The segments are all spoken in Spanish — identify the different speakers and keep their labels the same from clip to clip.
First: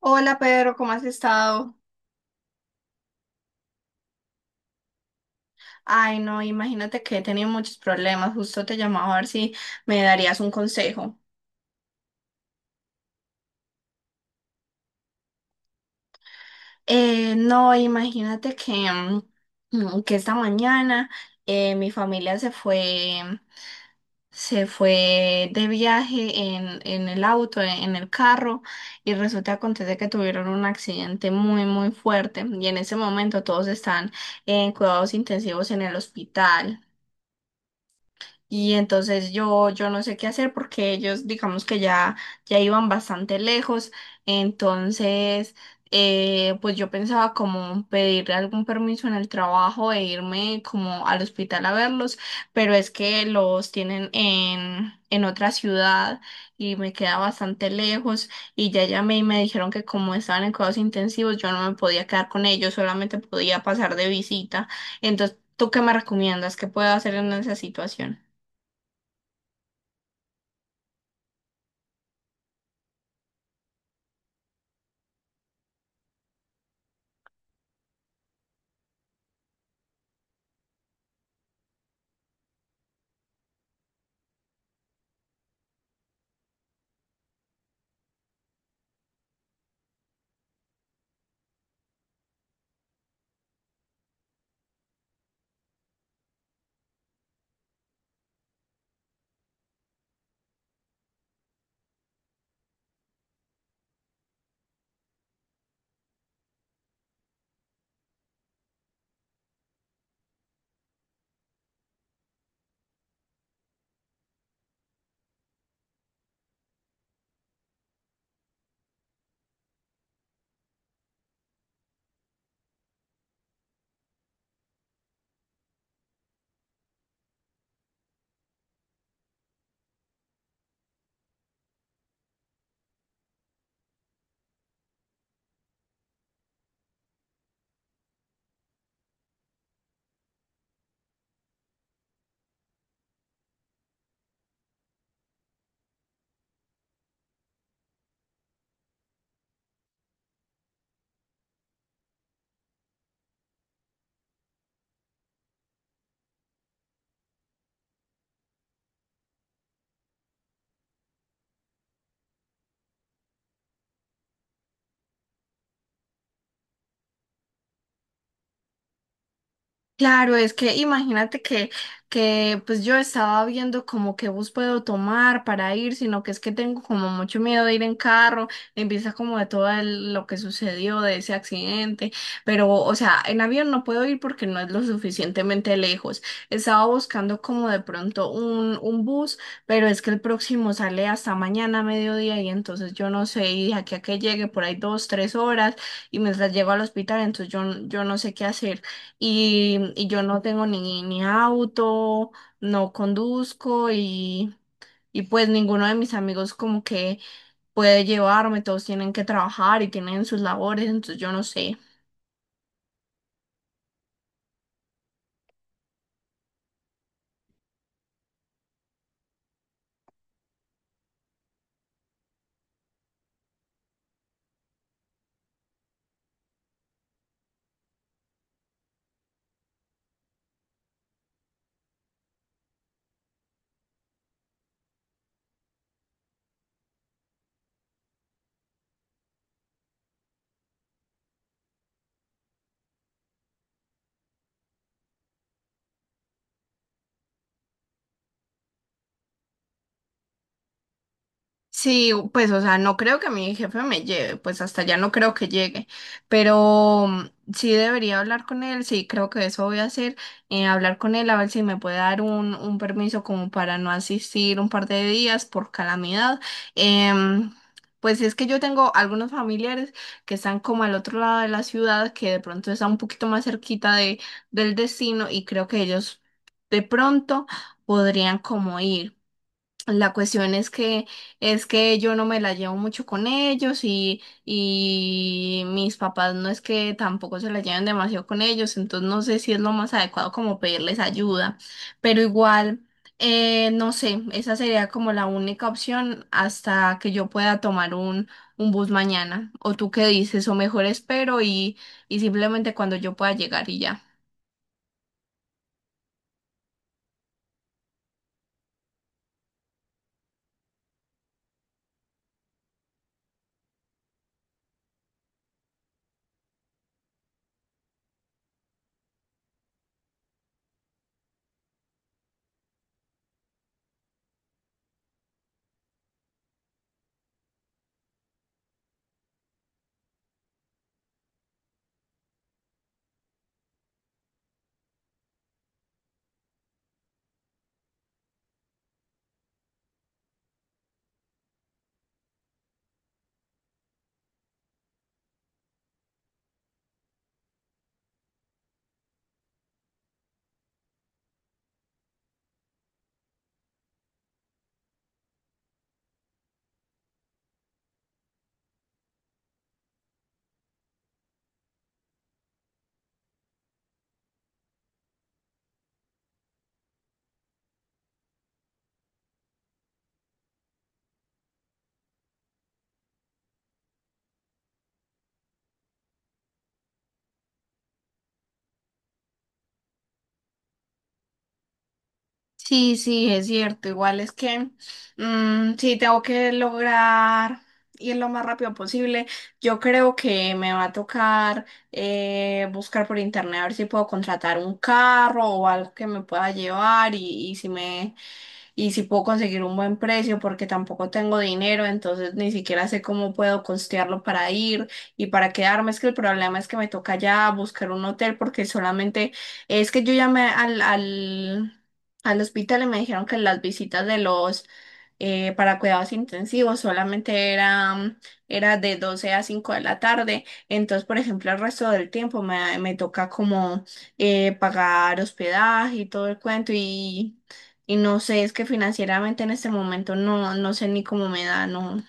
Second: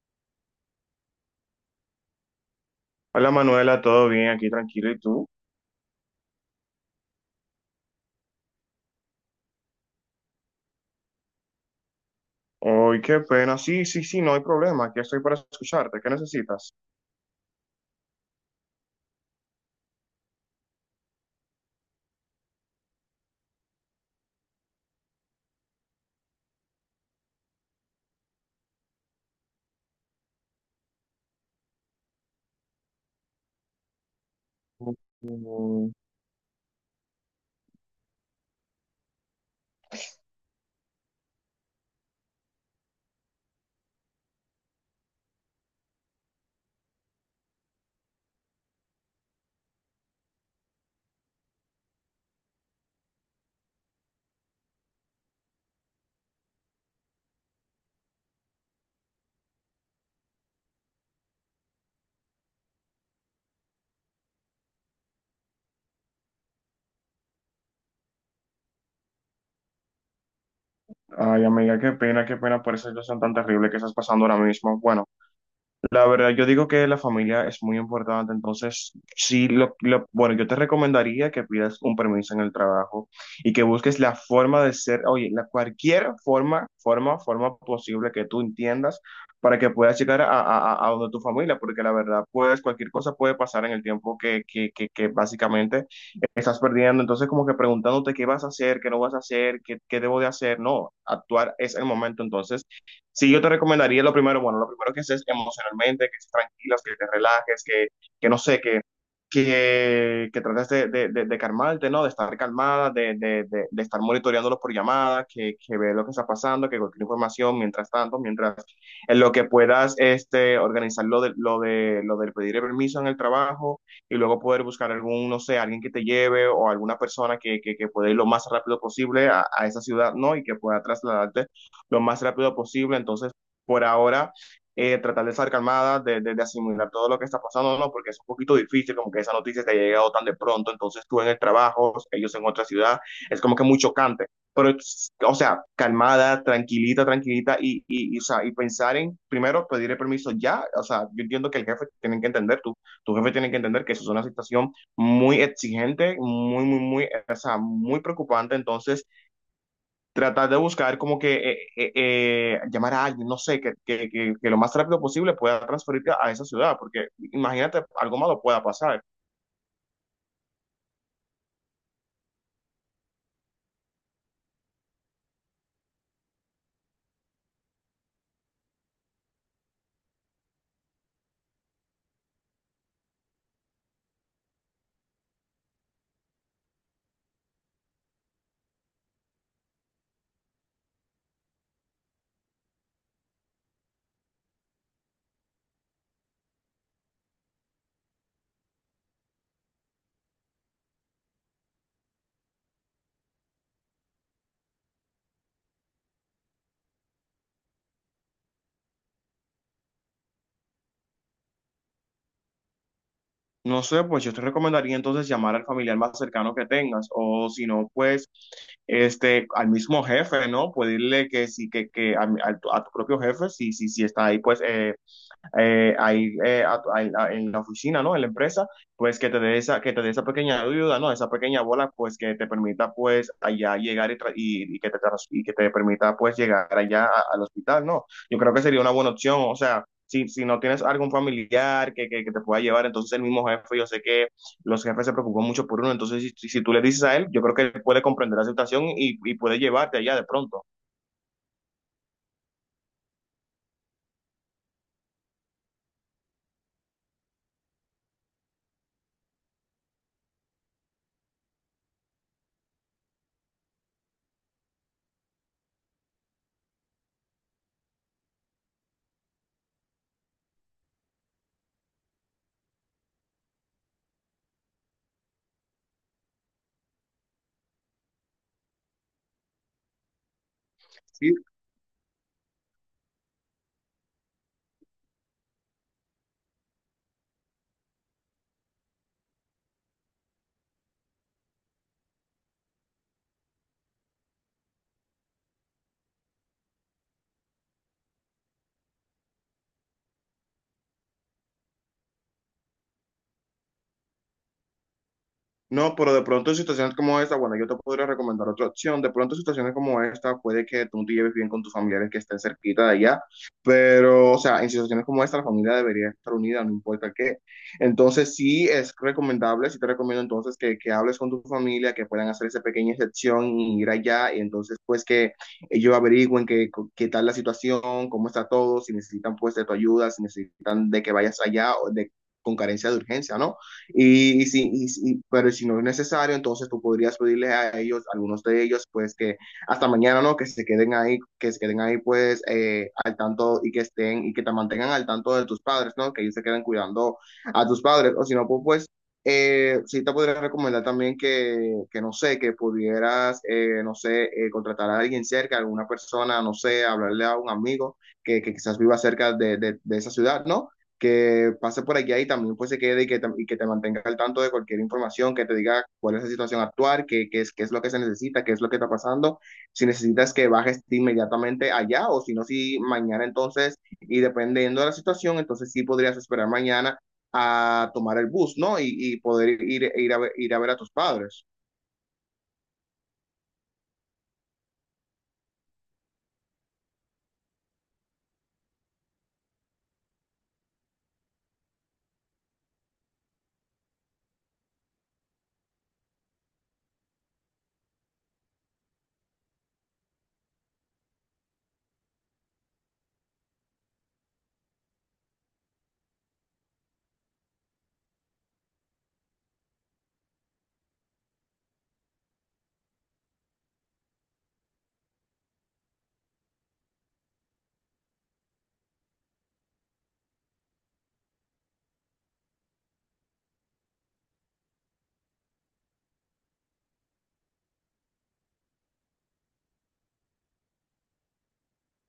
Speaker 1: Hola Pedro, ¿cómo has estado?
Speaker 2: Hola Manuela, ¿todo bien? Aquí tranquilo, ¿y tú?
Speaker 1: Ay, no, imagínate que he tenido muchos problemas. Justo te llamaba a ver si me darías un consejo.
Speaker 2: Ay, qué pena. Sí, sí, sí, no hay problema. Aquí estoy para escucharte. ¿Qué necesitas?
Speaker 1: No, imagínate que que esta mañana mi familia se fue de viaje en el auto, en el carro, y resulta acontece que tuvieron un accidente muy, muy fuerte. Y en ese momento todos están en cuidados intensivos en
Speaker 2: Mm.
Speaker 1: el hospital. Y entonces yo no sé qué hacer porque ellos, digamos que ya iban bastante lejos. Entonces, pues yo pensaba como pedir algún permiso en el trabajo e irme como al hospital a verlos, pero es que los tienen en otra ciudad y me queda bastante lejos. Y ya llamé y me dijeron que como estaban en cuidados intensivos, yo no me podía quedar con ellos, solamente podía pasar de visita. Entonces, ¿tú qué me recomiendas? ¿Qué puedo hacer en esa situación?
Speaker 2: Ay, amiga, qué pena por esa situación tan terrible que estás pasando ahora mismo. Bueno. La verdad, yo digo que la familia es muy importante, entonces sí, bueno, yo te recomendaría que pidas un permiso en el trabajo y que busques la forma de ser, oye, la cualquier forma, forma posible que tú entiendas para que puedas llegar a donde tu familia, porque la verdad, pues cualquier cosa puede pasar en el tiempo que básicamente estás perdiendo, entonces como que preguntándote qué vas a hacer, qué no vas a hacer, qué debo de hacer, no, actuar es el momento, entonces. Sí, yo te recomendaría lo primero, bueno, lo primero que es emocionalmente, que estés tranquilas, que te relajes, que no sé, que trates de calmarte, ¿no? De estar calmada, de estar monitoreándolos por llamadas, que ve lo que está pasando, que cualquier información, mientras tanto, mientras en lo que puedas este, organizar lo de, lo del pedir el permiso en el trabajo y luego poder buscar algún, no sé, alguien que te lleve o alguna persona que pueda ir lo más rápido posible a esa ciudad, ¿no? Y que pueda trasladarte lo más rápido posible. Entonces, por ahora, tratar de estar calmada, asimilar todo lo que está pasando, ¿no? Porque es un poquito difícil, como que esa noticia te ha llegado tan de pronto, entonces tú en el trabajo, ellos en otra ciudad, es como que muy chocante. O sea, calmada, tranquilita, tranquilita, y, o sea, y pensar en, primero, pedir el permiso ya, o sea, yo entiendo que el jefe tiene que entender, tu jefe tiene que entender que eso es una situación muy exigente, muy, o sea, muy preocupante, entonces tratar de buscar como que llamar a alguien, no sé, que lo más rápido posible pueda transferirte a esa ciudad, porque imagínate, algo malo pueda pasar.
Speaker 1: Claro, es que imagínate que pues yo estaba viendo como qué bus puedo tomar para ir, sino que es que tengo como mucho miedo de ir en carro, en vista como de lo que sucedió de ese accidente, pero o sea, en avión no puedo ir porque no es lo suficientemente lejos. Estaba buscando como de pronto un bus, pero es que el próximo sale hasta mañana a mediodía y entonces yo no sé, y de aquí a que llegue por ahí dos, tres horas y mientras llego al hospital, entonces yo no sé qué hacer y yo no tengo ni auto, no conduzco y pues ninguno de mis amigos como que puede llevarme, todos tienen que trabajar y tienen sus labores, entonces yo no sé.
Speaker 2: No sé, pues yo te recomendaría entonces llamar al familiar más cercano que tengas, o si no, pues este, al mismo jefe, ¿no? Pedirle que sí, que a, a tu propio jefe, si está ahí, pues ahí en la oficina, ¿no? En la empresa, pues que te dé esa, que te dé esa pequeña ayuda, ¿no? Esa pequeña bola, pues que te permita, pues, allá llegar y que te, y que te permita, pues, llegar allá al hospital, ¿no? Yo creo que sería una buena opción, o sea, si no tienes algún familiar que te pueda llevar, entonces el mismo jefe, yo sé que los jefes se preocupan mucho por uno, entonces si tú le dices a él, yo creo que él puede comprender la situación y puede llevarte allá de pronto.
Speaker 1: Sí, pues, o sea, no creo que mi jefe me lleve, pues hasta allá no creo que llegue, pero mm, sí debería hablar con él, sí, creo que eso voy a hacer, hablar con él a ver si me puede dar un permiso como para no asistir un par de días por calamidad. Em, pues es que yo tengo algunos familiares que están como al otro lado de la ciudad, que de pronto están un poquito más cerquita de, del destino y creo que ellos de pronto podrían como ir. La cuestión
Speaker 2: ¿Sí?
Speaker 1: es que yo no me la llevo mucho con ellos y mis papás no es que tampoco se la lleven demasiado con ellos, entonces no sé si es lo más adecuado como pedirles ayuda, pero igual, no sé, esa sería como la única opción hasta que yo pueda tomar un bus mañana. ¿O tú qué dices? O mejor espero y simplemente cuando yo pueda llegar y ya.
Speaker 2: No, pero de pronto en situaciones como esta, bueno, yo te podría recomendar otra opción. De pronto en situaciones como esta, puede que tú te lleves bien con tus familiares que estén cerquita de allá, pero, o sea, en situaciones como esta, la familia debería estar unida, no importa qué. Entonces, sí es recomendable, sí te recomiendo entonces que hables con tu familia, que puedan hacer esa pequeña excepción y ir allá, y entonces, pues, que ellos averigüen qué, qué tal la situación, cómo está todo, si necesitan, pues, de tu ayuda, si necesitan de que vayas allá o de, con carencia de urgencia, ¿no? Pero si no es necesario, entonces tú podrías pedirle a ellos, algunos de ellos, pues que hasta mañana, ¿no? Que se queden ahí, que se queden ahí, pues, al tanto y que estén y que te mantengan al tanto de tus padres, ¿no? Que ellos se queden cuidando a tus padres. O si no, pues, pues, sí te podría recomendar también que no sé, que pudieras, no sé, contratar a alguien cerca, alguna persona, no sé, hablarle a un amigo que quizás viva cerca de, de esa ciudad, ¿no? Que pase por allá y también pues se quede y que, y que te mantenga al tanto de cualquier información, que te diga cuál es la situación actual, qué, qué es lo que se necesita, qué es lo que está pasando, si necesitas que bajes inmediatamente allá o si no, si mañana entonces, y dependiendo de la situación, entonces sí podrías esperar mañana a tomar el bus, ¿no? Poder ir a ver a tus padres.
Speaker 1: Sí, sí, es cierto. Igual es que mm, sí tengo que lograr ir lo más rápido posible. Yo creo que me va a tocar buscar por internet a ver si puedo contratar un carro o algo que me pueda llevar y si puedo conseguir un buen precio porque tampoco tengo dinero, entonces ni siquiera sé cómo puedo costearlo para ir y para quedarme. Es que el problema es que me toca ya buscar un hotel porque solamente es que yo llamé al hospital y me dijeron que las visitas de los para cuidados intensivos, solamente era de 12 a 5 de la tarde. Entonces, por ejemplo, el resto del tiempo me toca como pagar hospedaje y todo el cuento y no sé, es que financieramente en este momento no, no sé ni cómo me da, no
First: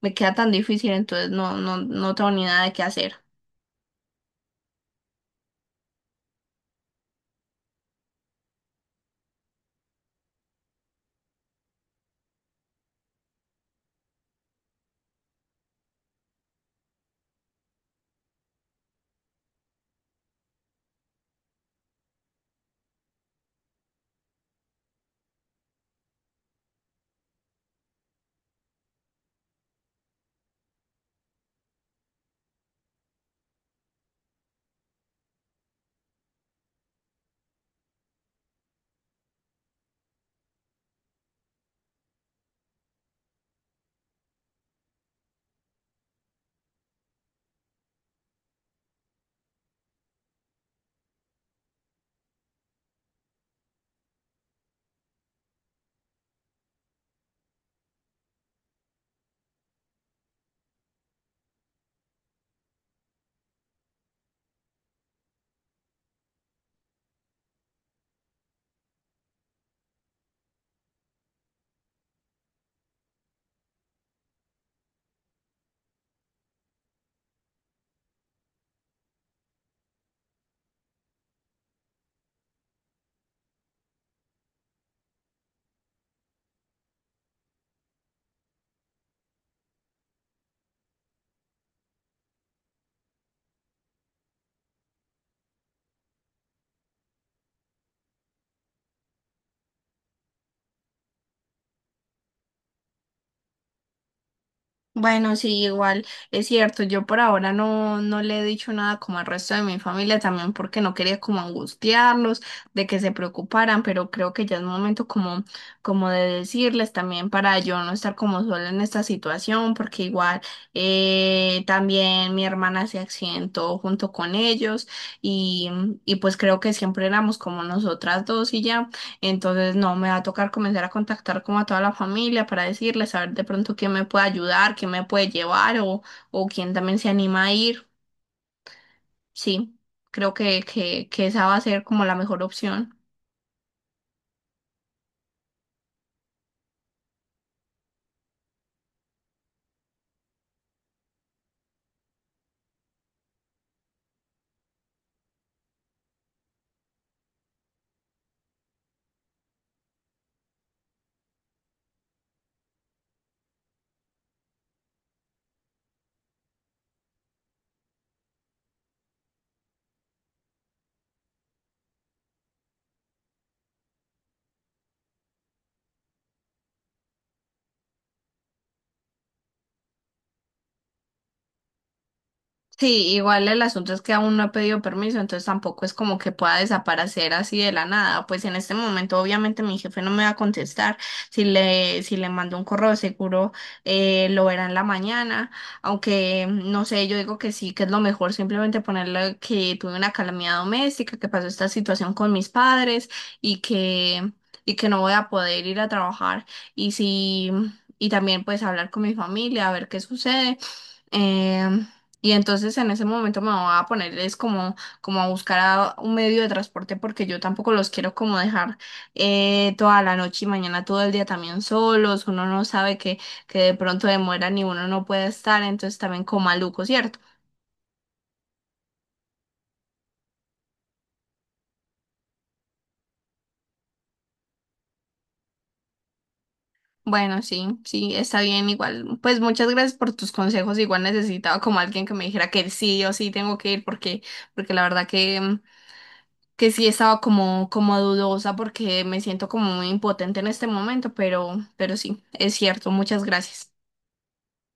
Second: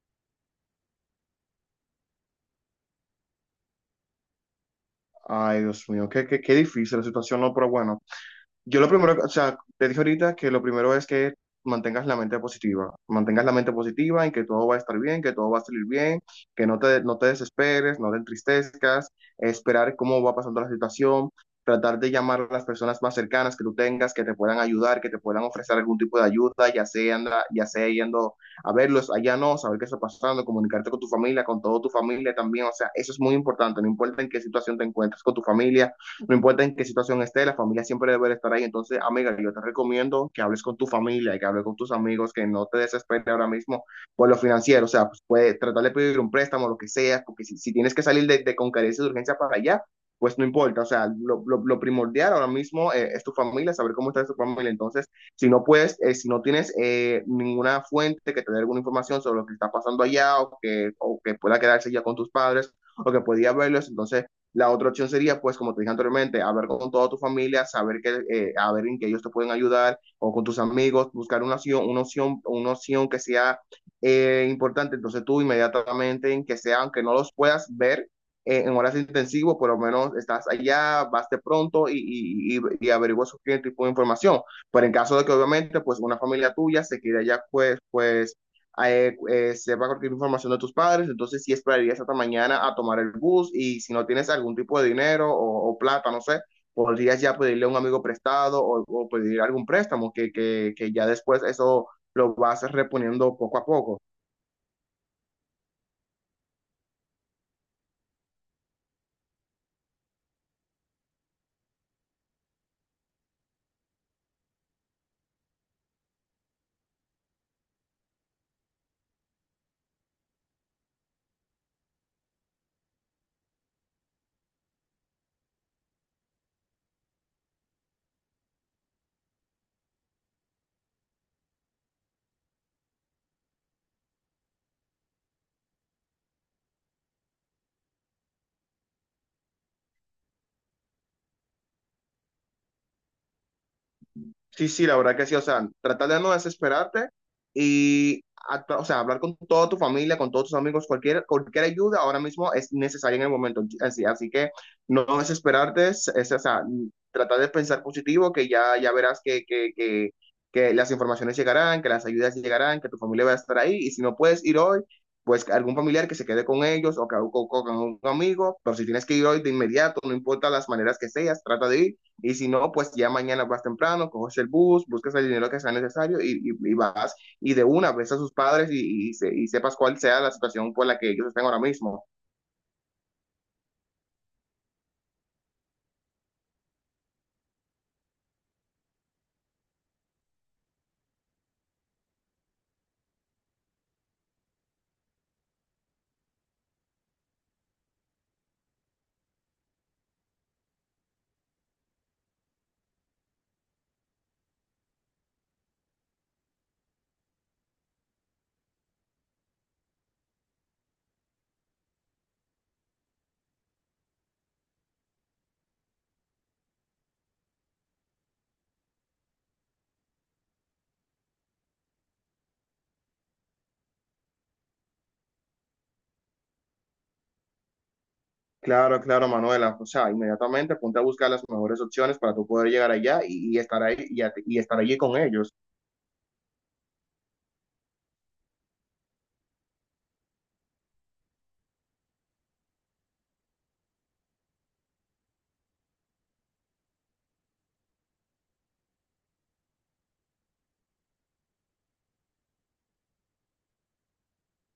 Speaker 1: me queda tan difícil, entonces no, no, no tengo ni nada de qué hacer.
Speaker 2: Ay, Dios mío, qué difícil la situación, ¿no? Pero bueno. Yo lo primero, o sea, te dije ahorita que lo primero es que mantengas la mente positiva, mantengas la mente positiva en que todo va a estar bien, que todo va a salir bien, que no te, no te desesperes, no te entristezcas, esperar cómo va pasando la situación, tratar de llamar a las personas más cercanas que tú tengas, que te puedan ayudar, que te puedan ofrecer algún tipo de ayuda, ya sea, ya sea yendo a verlos, allá no, saber qué está pasando, comunicarte con tu familia, con toda tu familia también, o sea, eso es muy importante, no importa en qué situación te encuentres con tu familia, no importa en qué situación esté, la familia siempre debe estar ahí. Entonces, amiga, yo te recomiendo que hables con tu familia, que hables con tus amigos, que no te desesperes ahora mismo por lo financiero. O sea, pues puede tratar de pedir un préstamo, lo que sea, porque si tienes que salir de con carencia de urgencia para allá, pues no importa, o sea, lo primordial ahora mismo es tu familia, saber cómo está tu familia. Entonces, si no puedes, si no tienes ninguna fuente que te dé alguna información sobre lo que está pasando allá o que pueda quedarse ya con tus padres o que podía verlos, entonces la otra opción sería, pues, como te dije anteriormente, hablar con toda tu familia, saber que, a ver en qué ellos te pueden ayudar, o con tus amigos, buscar una opción, una opción que sea importante. Entonces tú inmediatamente, en que sea, aunque no los puedas ver en horas intensivas, por lo menos estás allá, vas de pronto y averiguas cualquier tipo de información. Pero en caso de que obviamente, pues, una familia tuya se quede allá, pues, pues, sepa cualquier información de tus padres, entonces sí esperarías hasta mañana a tomar el bus y si no tienes algún tipo de dinero o plata, no sé, podrías ya pedirle a un amigo prestado o pedir algún préstamo que ya después eso lo vas reponiendo poco a poco.
Speaker 1: Bueno, sí, igual es cierto, yo por ahora no le he dicho nada como al resto de mi familia, también porque no quería como angustiarlos, de que se preocuparan, pero creo que ya es momento como de decirles también para yo no estar como sola en esta situación, porque igual también mi hermana se accidentó junto con ellos y, y pues creo que siempre éramos como nosotras dos y ya. Entonces, no, me va a tocar comenzar a contactar como a toda la familia para decirles, a ver de pronto quién me puede ayudar, quién me puede llevar o quién también se anima a ir. Sí, creo que esa va a ser como la mejor opción.
Speaker 2: Sí, sí, la verdad que sí, o sea, tratar de no desesperarte y, o sea, hablar con toda tu familia, con todos tus amigos, cualquier, cualquier ayuda ahora mismo es necesaria en el momento, así que no desesperarte, o sea, tratar de pensar positivo, que ya, ya verás que las informaciones llegarán, que las ayudas llegarán, que tu familia va a estar ahí, y si no puedes ir hoy, pues algún familiar que se quede con ellos o con un amigo, pero si tienes que ir hoy de inmediato, no importa las maneras que seas, trata de ir y si no, pues ya mañana vas temprano, coges el bus, buscas el dinero que sea necesario y vas y de una ves a sus padres y sepas cuál sea la situación por la que ellos estén ahora mismo.
Speaker 1: Sí, igual el asunto es que aún no he pedido permiso, entonces tampoco es como que pueda desaparecer así de la nada. Pues en este momento, obviamente, mi jefe no me va a contestar. Si le mando un correo, seguro lo verá en la mañana. Aunque no sé, yo digo que sí, que es lo mejor simplemente ponerle que tuve una calamidad doméstica, que pasó esta situación con mis padres y que, y que no voy a poder ir a trabajar. Y si, y también pues hablar con mi familia, a ver qué sucede. Em, y entonces en ese momento me voy a ponerles como, como a buscar a un medio de transporte porque yo tampoco los quiero como dejar toda la noche y mañana todo el día también solos. Uno no sabe que de pronto demoran y uno no puede estar, entonces también como maluco, ¿cierto?
Speaker 2: Claro, claro, Manuela. O sea, inmediatamente ponte a buscar las mejores opciones para tú poder llegar allá y estar ahí y estar allí con ellos.
Speaker 1: Bueno, sí, sí, está bien, igual. Pues muchas gracias por tus consejos. Igual necesitaba como alguien que me dijera que sí o sí tengo que ir porque, porque la verdad que sí estaba como, como dudosa porque me siento como muy impotente en este momento, pero sí, es cierto, muchas gracias.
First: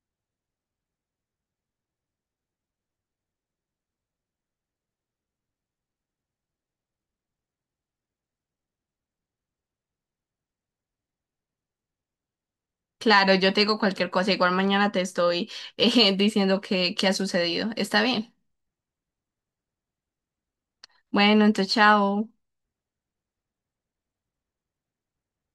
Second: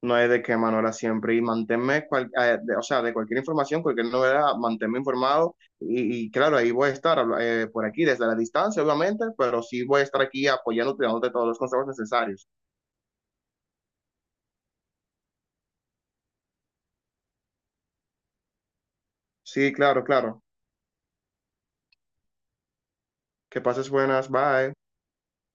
Speaker 2: No hay de qué, Manuela, siempre. Y manténme, o sea, de cualquier información, cualquier novedad, manténme informado. Y claro, ahí voy a estar por aquí desde la distancia, obviamente, pero sí voy a estar aquí apoyándote, dándote todos los consejos necesarios.
Speaker 1: Claro, yo te digo cualquier cosa, igual mañana te estoy diciendo qué ha sucedido. Está bien.
Speaker 2: Sí, claro, claro.
Speaker 1: Bueno, entonces chao.
Speaker 2: Que pases buenas, bye.